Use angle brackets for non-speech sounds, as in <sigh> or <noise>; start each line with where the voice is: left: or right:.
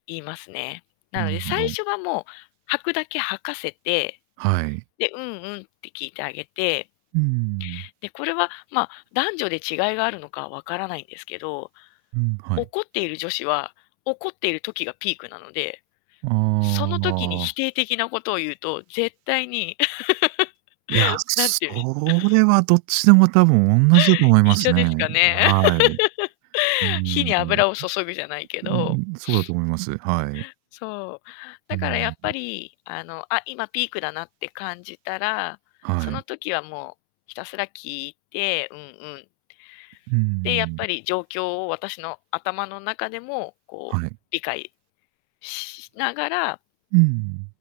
left: 言いますね。な
right: な
left: の
right: る
left: で
right: ほ
left: 最
right: ど。
left: 初はもう、吐くだけ吐かせて、
right: はい。
left: で、うんうんって聞いてあげて
right: うーん。
left: で、これは、ま、男女で違いがあるのかは分からないんですけど、
right: うん、はい。
left: 怒っている女子は、怒っている時がピークなので、
right: あ
left: その時に否
right: あ。
left: 定的なことを言うと、絶対に
right: いや、
left: <laughs> 何て言う
right: そ
left: んしょう。<laughs>
right: れはどっちでも多分おんなじだと
left: <laughs>
right: 思いま
left: 一
right: す
left: 緒
right: ね。
left: ですかね。
right: あ、はい。うー
left: <laughs> 火
right: ん。ん。う、
left: に油を注ぐじゃないけ
right: うー
left: ど。
right: ん、そうだと思います。はい。
left: そう。
right: う
left: だ
right: ー
left: からやっぱ
right: ん。
left: り、あの、あ、今ピークだなって感じたら、そ
right: はい。
left: の時は、もう、ひたすら聞いて、うんうん。
right: うー
left: で、やっ
right: ん。
left: ぱり状況を私の頭の中でも、こ
right: は
left: う、
right: い。
left: 理解しながら
right: うん。